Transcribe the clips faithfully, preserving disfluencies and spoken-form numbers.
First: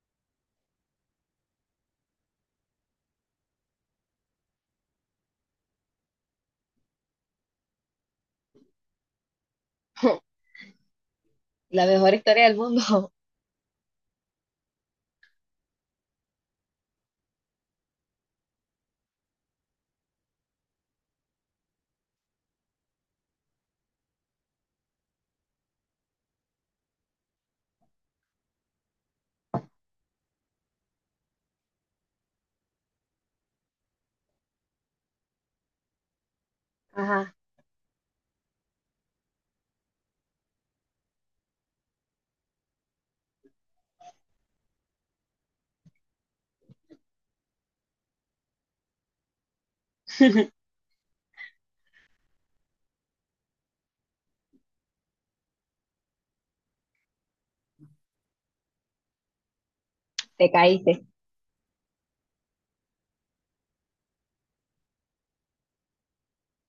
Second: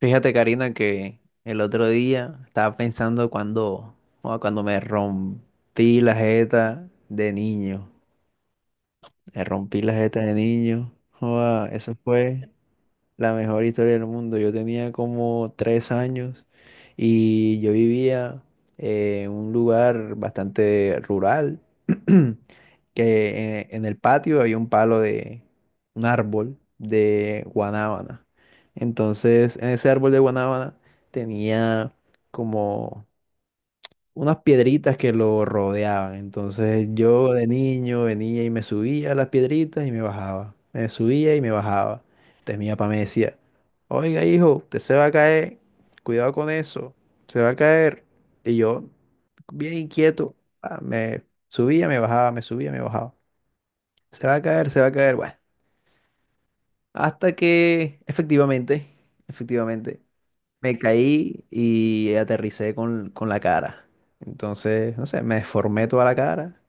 Fíjate, Karina, que el otro día estaba pensando cuando, ah, cuando me rompí la jeta de niño. Me rompí la jeta de niño. Joda, La eso mejor historia fue del mundo. la mejor historia del mundo. Yo tenía como tres años y yo vivía eh, en un lugar bastante rural, que eh, en el patio había un palo de un árbol de guanábana. Entonces, en ese árbol de guanábana tenía como unas piedritas que lo rodeaban. Entonces yo Ajá, de niño venía y me subía a las piedritas y me bajaba. Me subía y me bajaba. Entonces mi papá me decía, oiga hijo, usted se va a caer, cuidado con eso, se va a caer. Y yo, bien inquieto, ah, me subía, me bajaba, me subía, me bajaba. Se va a caer, se va a caer. Bueno, hasta que efectivamente, efectivamente. te Me caíste. caí y aterricé con, con la cara. Entonces, no sé, me deformé toda la cara.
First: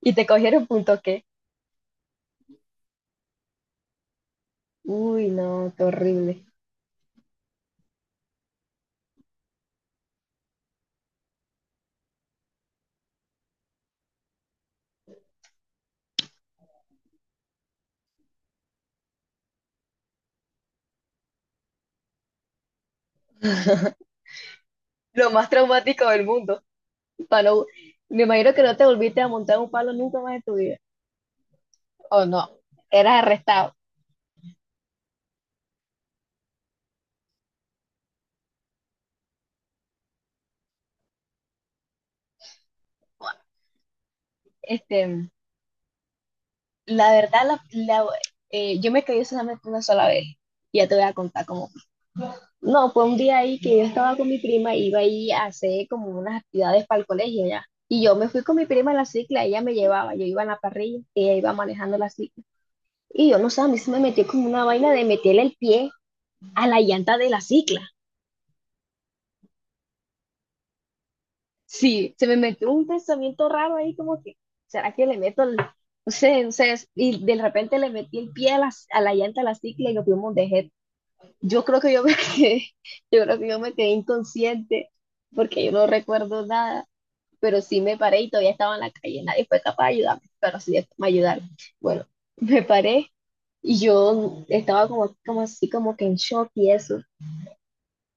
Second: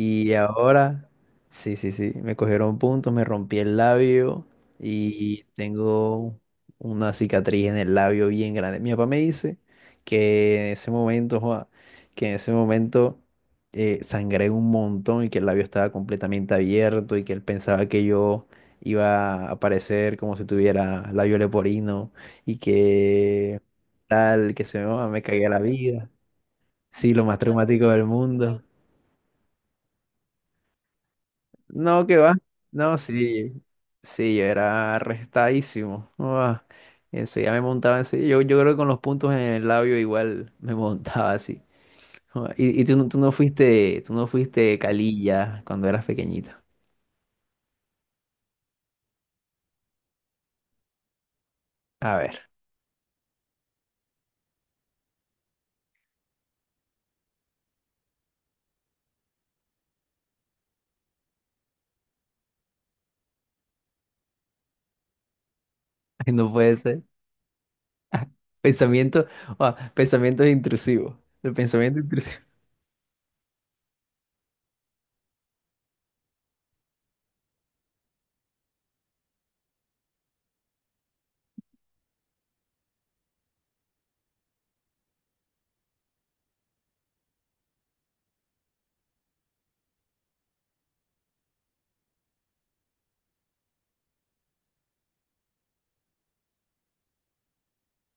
¿Y te cogieron punto ahora, qué? sí, sí, sí, me cogieron puntos, me rompí el labio Uy, y no, qué tengo horrible. una cicatriz en el labio bien grande. Mi papá me dice que en ese momento, joa, que en ese momento eh, sangré un montón y que el labio estaba completamente abierto y que él pensaba que yo iba a aparecer como si tuviera labio leporino y que tal, que se me, me Lo cagué más la traumático vida. del mundo. Sí, lo más Pa' no- traumático del me imagino mundo. que no te volviste a montar un palo nunca más en tu vida. No, que O va. no, No, eras sí, arrestado. sí, yo era arrestadísimo. Ah, eso ya me montaba así. Yo, yo creo que con los puntos en el labio igual me montaba así. Ah, Y, y tú, no- tú no fuiste, tú no fuiste Este, calilla cuando eras pequeñita. la verdad, la, la- eh, yo me caí solamente una sola vez. Y ya te voy a contar cómo. A ver, No, fue un día ahí que yo estaba con mi prima, iba ahí a hacer como unas actividades para el colegio ya. Y yo me fui con mi prima en la cicla, ella me llevaba, yo iba en la parrilla, ella iba manejando la cicla. Y yo no sé, a mí se me metió como una vaina de meterle el pie no a puede la ser. llanta de la cicla. Pensamiento, ah, pensamientos intrusivos. El pensamiento Sí, se me intrusivo. metió un pensamiento raro ahí como que, ¿será que le meto el, no sé, no sé, y de repente le metí el pie a la, a la llanta de la cicla y nos fuimos de jet. Yo creo que yo me quedé, yo creo que yo me quedé inconsciente porque yo no recuerdo nada. Pero sí me paré y todavía estaba en la calle, nadie fue capaz de ayudarme, pero sí me ayudaron. Bueno, me paré y yo estaba como, como así, como que en shock y eso,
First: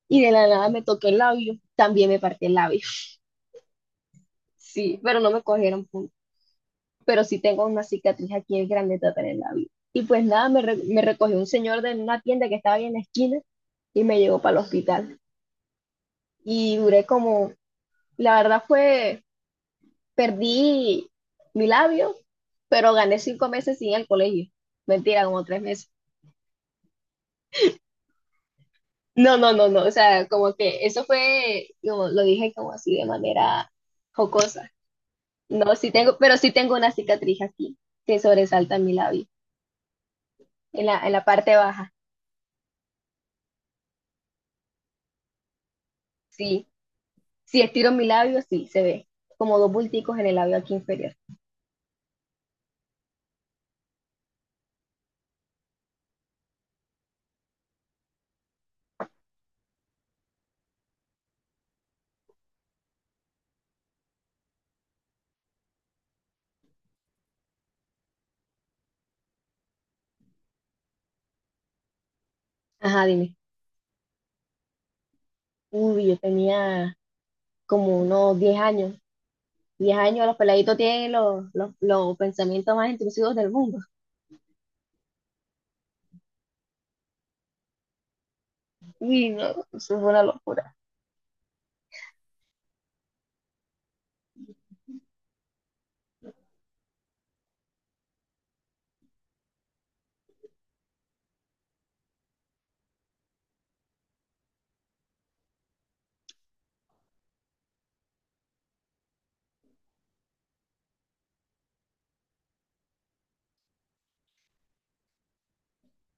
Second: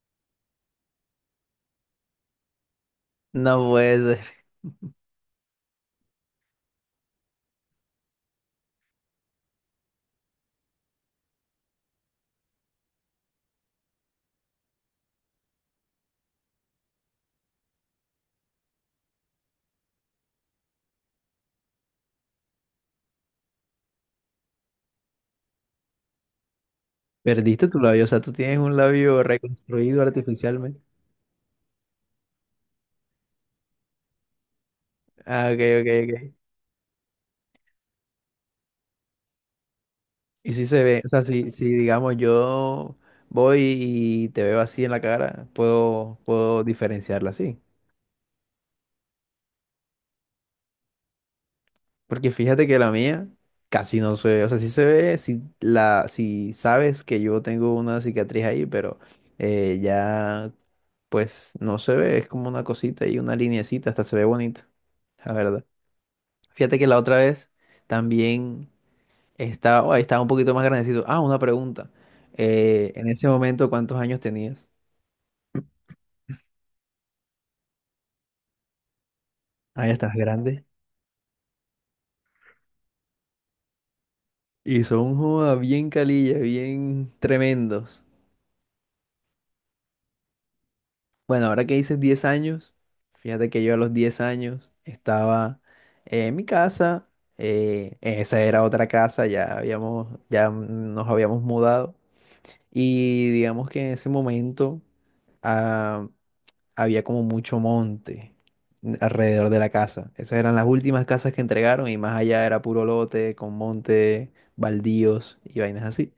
y de la nada me toqué el labio, también me partí el labio, No puede ser. sí, pero no me cogieron punto, pero sí tengo una cicatriz aquí en grande en el labio. Y pues nada, me, re- me recogió un señor de una tienda que estaba ahí en la esquina y me llevó para el hospital. Y duré como, la verdad fue, perdí mi labio, pero gané cinco meses sin ir al colegio. Mentira, como tres meses. Perdiste tu labio, o sea, tú tienes un labio No, no, no, no. O reconstruido sea, como artificialmente. que eso fue, como lo dije, como así de manera jocosa. Ah, ok, No, ok, sí tengo, ok. pero sí tengo una cicatriz aquí que sobresalta mi labio, Y si se en ve, la, o en sea, la si, parte si baja. digamos yo voy y te veo así en la cara, puedo, puedo Sí, diferenciarla así. si estiro mi labio, sí, se ve como dos bulticos en el labio aquí inferior. Porque fíjate que la mía casi no se ve, o sea, sí se ve, si, la, si sabes que yo tengo una cicatriz ahí, pero eh, ya pues no se ve, es como una cosita y una lineecita, hasta se ve bonita, la verdad. Fíjate que la otra vez también... Estaba, oh, estaba un poquito más grandecito. Ah, una pregunta. Eh, Ajá, en ese dime. momento, ¿cuántos años tenías? Uy, yo tenía como unos diez años. Ah, ya Diez estás años, los grande. peladitos tienen los, los, los pensamientos más intrusivos del mundo. Y son joda, bien calillas, bien tremendos. Uy, no, eso fue una locura. Bueno, ahora que dices diez años, fíjate que yo a los diez años estaba eh, en mi casa. Eh, esa era otra casa, ya habíamos, ya nos habíamos mudado. Y digamos que en ese momento. ah, Había como mucho monte alrededor de la casa. Esas eran las últimas casas que entregaron y más allá era puro lote con monte, baldíos y vainas así.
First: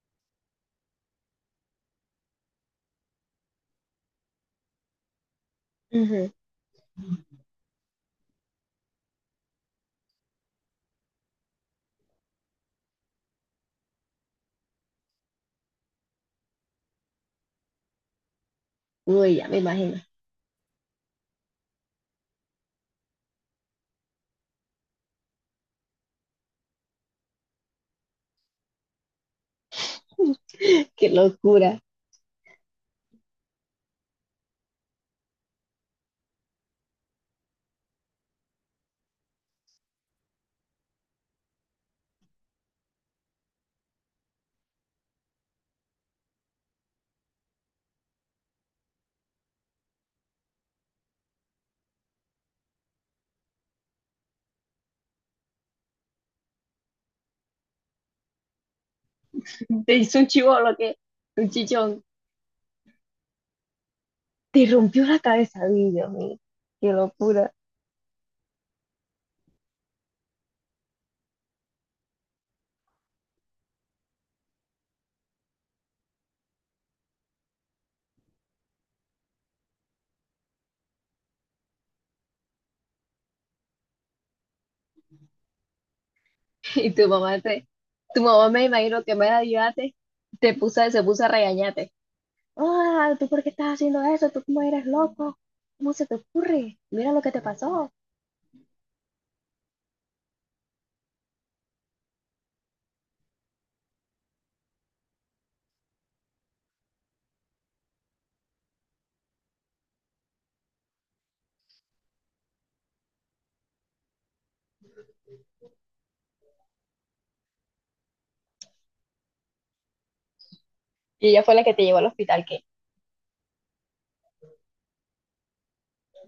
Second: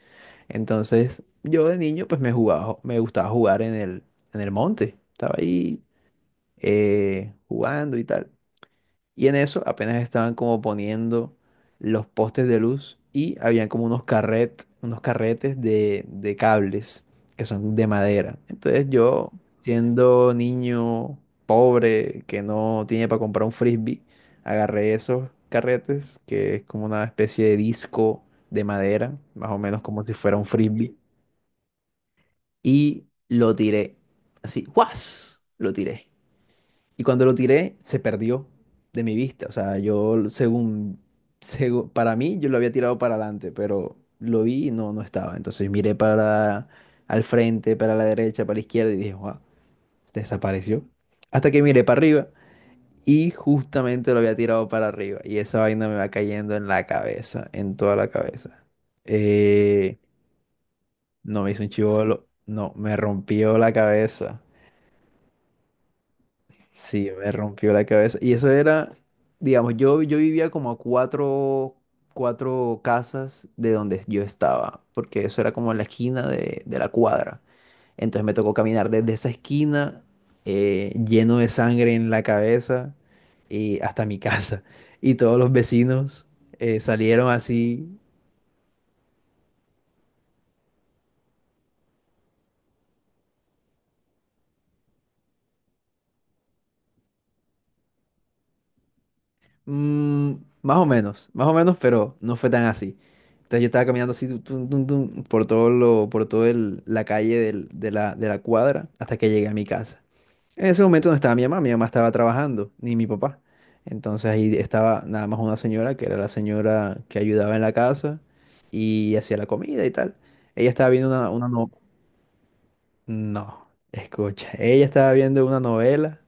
Entonces, yo de niño pues me jugaba, me gustaba jugar en el, en el monte. Estaba ahí Ujú. eh, jugando y tal. Y en eso apenas estaban como poniendo los postes de luz y habían como unos carret, unos carretes de, de cables que son de madera. Entonces yo, Uy, ya me imagino. siendo niño pobre que no tiene para comprar un frisbee, agarré esos carretes, que es como una especie de disco de madera, más o menos como si fuera un frisbee, Qué locura. y lo tiré. Así, ¡guas! Lo tiré. Y cuando lo tiré, se perdió de mi vista. O sea, yo, según, segu- para mí, yo lo había tirado para adelante, pero lo vi y no, no estaba. Entonces miré para al frente, para la derecha, para la izquierda y dije, wow, desapareció. Hasta que miré para arriba y justamente lo había tirado para arriba. Y esa vaina me va cayendo en la cabeza, en toda la cabeza. Te Eh, hizo un chivolo que, no un me hizo un chichón. chivolo, no, me rompió la cabeza. Te rompió la cabeza, uy, Dios mío. Qué Sí, me locura. rompió la cabeza. Y eso era, digamos, yo, yo vivía como a cuatro, cuatro casas de donde yo estaba, porque eso era como la esquina de, de la cuadra. Entonces me tocó caminar desde esa esquina, eh, lleno de sangre en la cabeza, y hasta mi casa. Y todos los vecinos eh, Y tu salieron mamá te, así. tu mamá, me imagino que me ayudaste, te puso, se puso a regañarte. Ah, ¿tú por qué estás haciendo eso? ¿Tú cómo eres loco? ¿Cómo se te ocurre? Mira lo que te pasó. Mm, más o menos, más o menos, pero no fue tan así. Entonces yo estaba caminando así tum, tum, tum, tum, por todo lo, por todo el- la calle del- de la, de la cuadra hasta que llegué a mi casa. En ese momento no estaba mi mamá, mi mamá estaba trabajando, ni mi papá. Entonces ahí estaba nada más una señora, que era la señora que ayudaba en la casa y hacía la comida y tal. Ella estaba viendo Y una, ella una fue la no, que te llevó al hospital, qué. no, escucha, ella estaba viendo una novela.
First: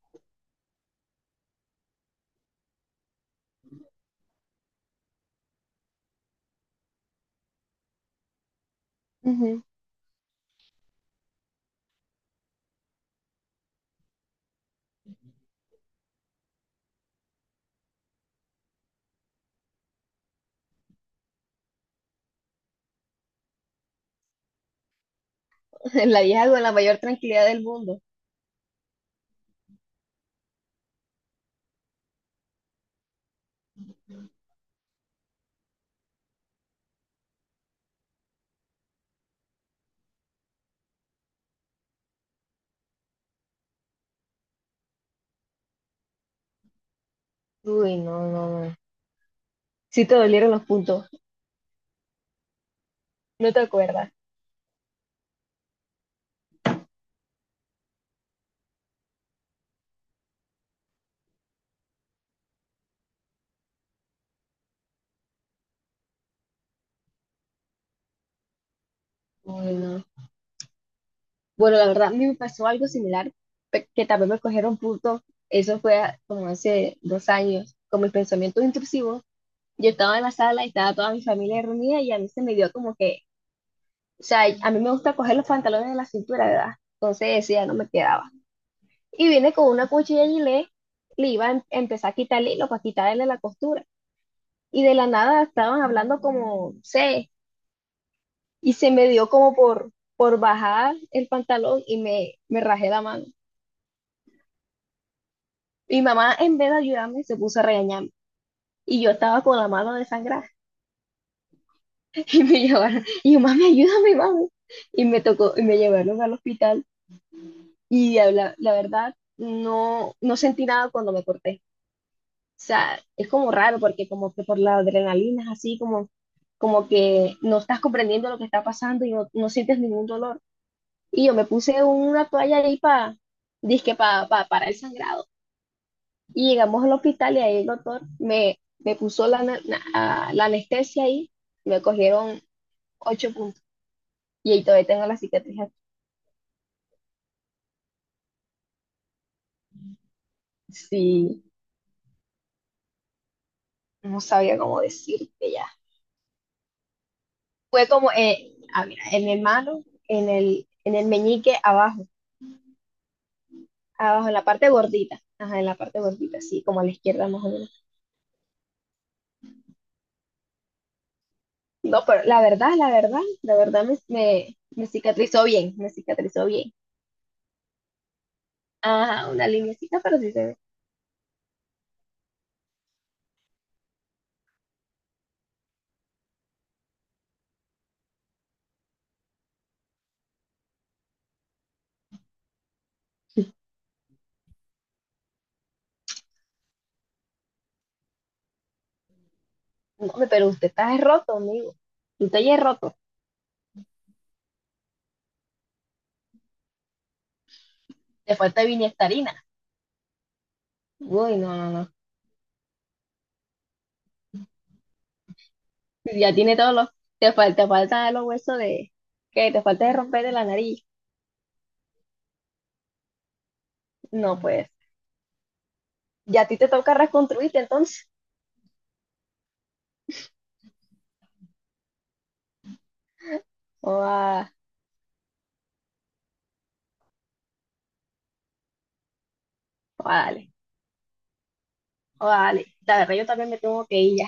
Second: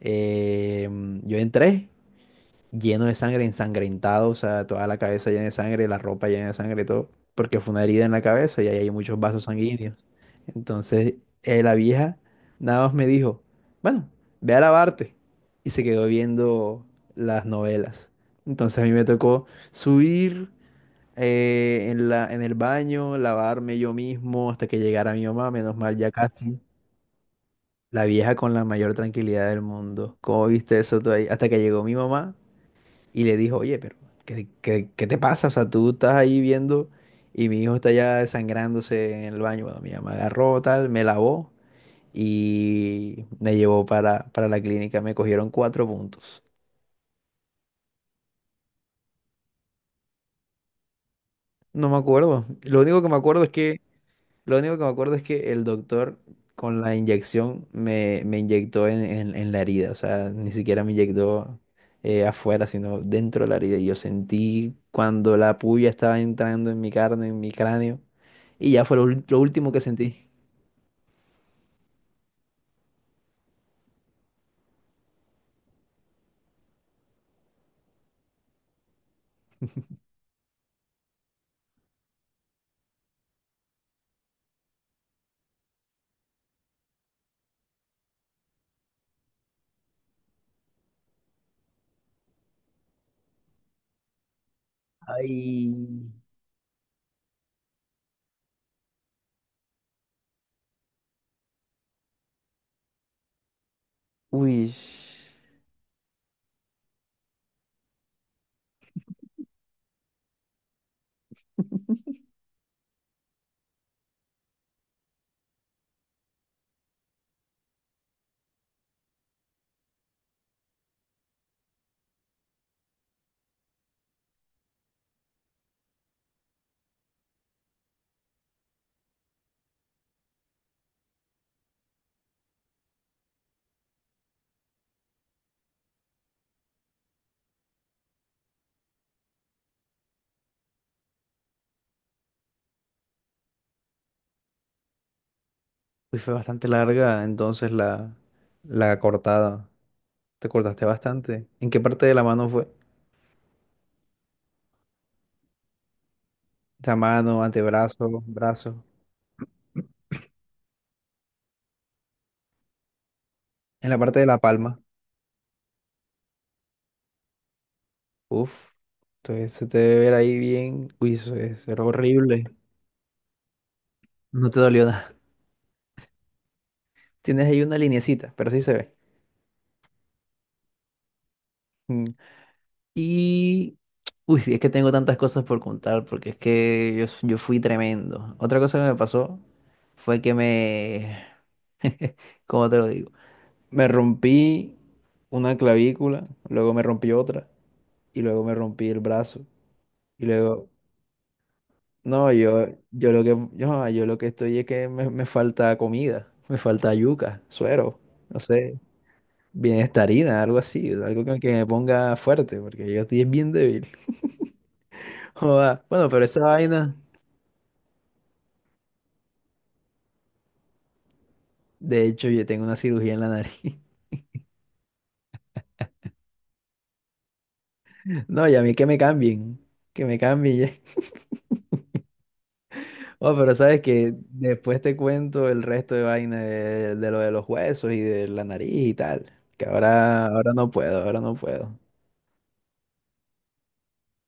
eh, yo entré lleno de sangre, ensangrentado, o sea, toda la cabeza llena de sangre, la ropa llena de sangre, todo, porque fue una herida en la cabeza y ahí hay muchos vasos Ujú. sanguíneos. Entonces, eh, la vieja nada más me dijo, bueno, ve a lavarte. Y se quedó viendo las novelas. Entonces a mí me tocó subir eh, en la, en el baño, lavarme yo mismo hasta que llegara mi mamá, menos mal ya La vieja casi. con la mayor tranquilidad del mundo. La vieja con la mayor tranquilidad del mundo. ¿Cómo viste eso tú ahí? Hasta que llegó mi mamá y le dijo, oye, pero ¿qué, qué- qué te pasa? O sea, tú estás ahí viendo y mi hijo está ya desangrándose en el baño. Bueno, mi mamá agarró tal, me lavó y me llevó para, para la clínica. Me cogieron cuatro puntos. Uy, no, no, no. Sí te dolieron los puntos. No me acuerdo. Lo único que me acuerdo es No te que, acuerdas. lo único que me acuerdo es que el doctor con la inyección me, me inyectó en, en- en la herida. O sea, ni siquiera me inyectó eh, afuera, sino dentro de la herida. Y yo sentí cuando la puya estaba entrando en mi carne, en mi cráneo. Y ya fue lo, ul- lo último Ay, que no. sentí. Bueno, la verdad, a mí me pasó algo similar, pe- que también me cogieron puntos. Eso fue a- como hace dos años, con mis pensamientos intrusivos. Yo estaba en la sala y estaba toda mi familia reunida y a mí se me dio como que, o sea, a mí me gusta coger los pantalones de la cintura, ¿verdad? Entonces ese ya no me quedaba. Y viene con una cuchilla y le, le iba a em- empezar a quitar el hilo para quitarle la costura. Y de la nada Ay, estaban hablando como, no sé, y se me dio como por, por bajar el pantalón y me, me rajé la mano. uy, Mi mamá, en vez de ayudarme, se puso a regañarme. Y yo estaba con la mano desangrada y me llevaron, y yo, mami, ayúdame, mami. Y me tocó, y me llevaron al hospital. Y la, la verdad, no, no sentí nada cuando me corté. O sea, es como raro porque como que por la adrenalina es así como, como que no estás comprendiendo lo que está pasando y no, no sientes ningún dolor. Y yo me puse una toalla ahí para, dizque pa, pa- para el sangrado. Y llegamos al hospital y ahí el doctor me, me puso la, ana- na- a- la anestesia ahí. Me cogieron ocho puntos. Y ahí todavía tengo la cicatriz aquí. uy, fue bastante larga entonces la, la cortada. Te cortaste Sí, bastante. ¿En qué parte de la mano fue? no sabía cómo decirte ya. La mano, Fue como, antebrazo, eh, brazo. ah, mira, en mi mano, en el, en el meñique abajo, En la parte de abajo, en la la parte palma. gordita. Ajá, en la parte gordita, sí, como a la izquierda más o menos. Uf. Entonces se te debe ver ahí bien. Uy, eso es, era No, pero la horrible. verdad, la verdad, la verdad me, No me, te dolió me nada. cicatrizó bien, me cicatrizó bien. Tienes ahí una linecita, pero sí se ve. Ajá, una linecita, pero sí se ve. Y, uy, sí, es que tengo tantas cosas por contar, porque es que yo, s- yo fui tremendo. Otra cosa que me pasó fue que me, ¿cómo te lo digo? Me rompí una clavícula, luego me rompí otra, y luego me rompí el brazo. No, Y hombre, pero usted luego, está roto, amigo. no, Usted ya es yo, roto. yo lo que, yo, yo lo que estoy es que me, me falta comida, me falta yuca, suero, Te no falta sé, vinestarina. bienestarina, algo así, algo Uy, que, que no, me no, no. ponga fuerte, porque yo estoy bien débil. Joda. Bueno, pero Ya esa tiene todos los. vaina, Te falta, te falta los huesos de. ¿Qué? Te falta de romper de la nariz. de hecho, yo tengo una cirugía en la nariz. No, pues. Ya a ti te toca reconstruirte entonces. No, y a mí que me cambien, que me cambien ya. Oh, pero sabes O que a, después te cuento el resto de vaina de, de lo de los huesos y de la nariz y tal. Que ahora, dale. ahora no puedo, ahora no puedo. O dale. La verdad, yo también me tengo que ir ya.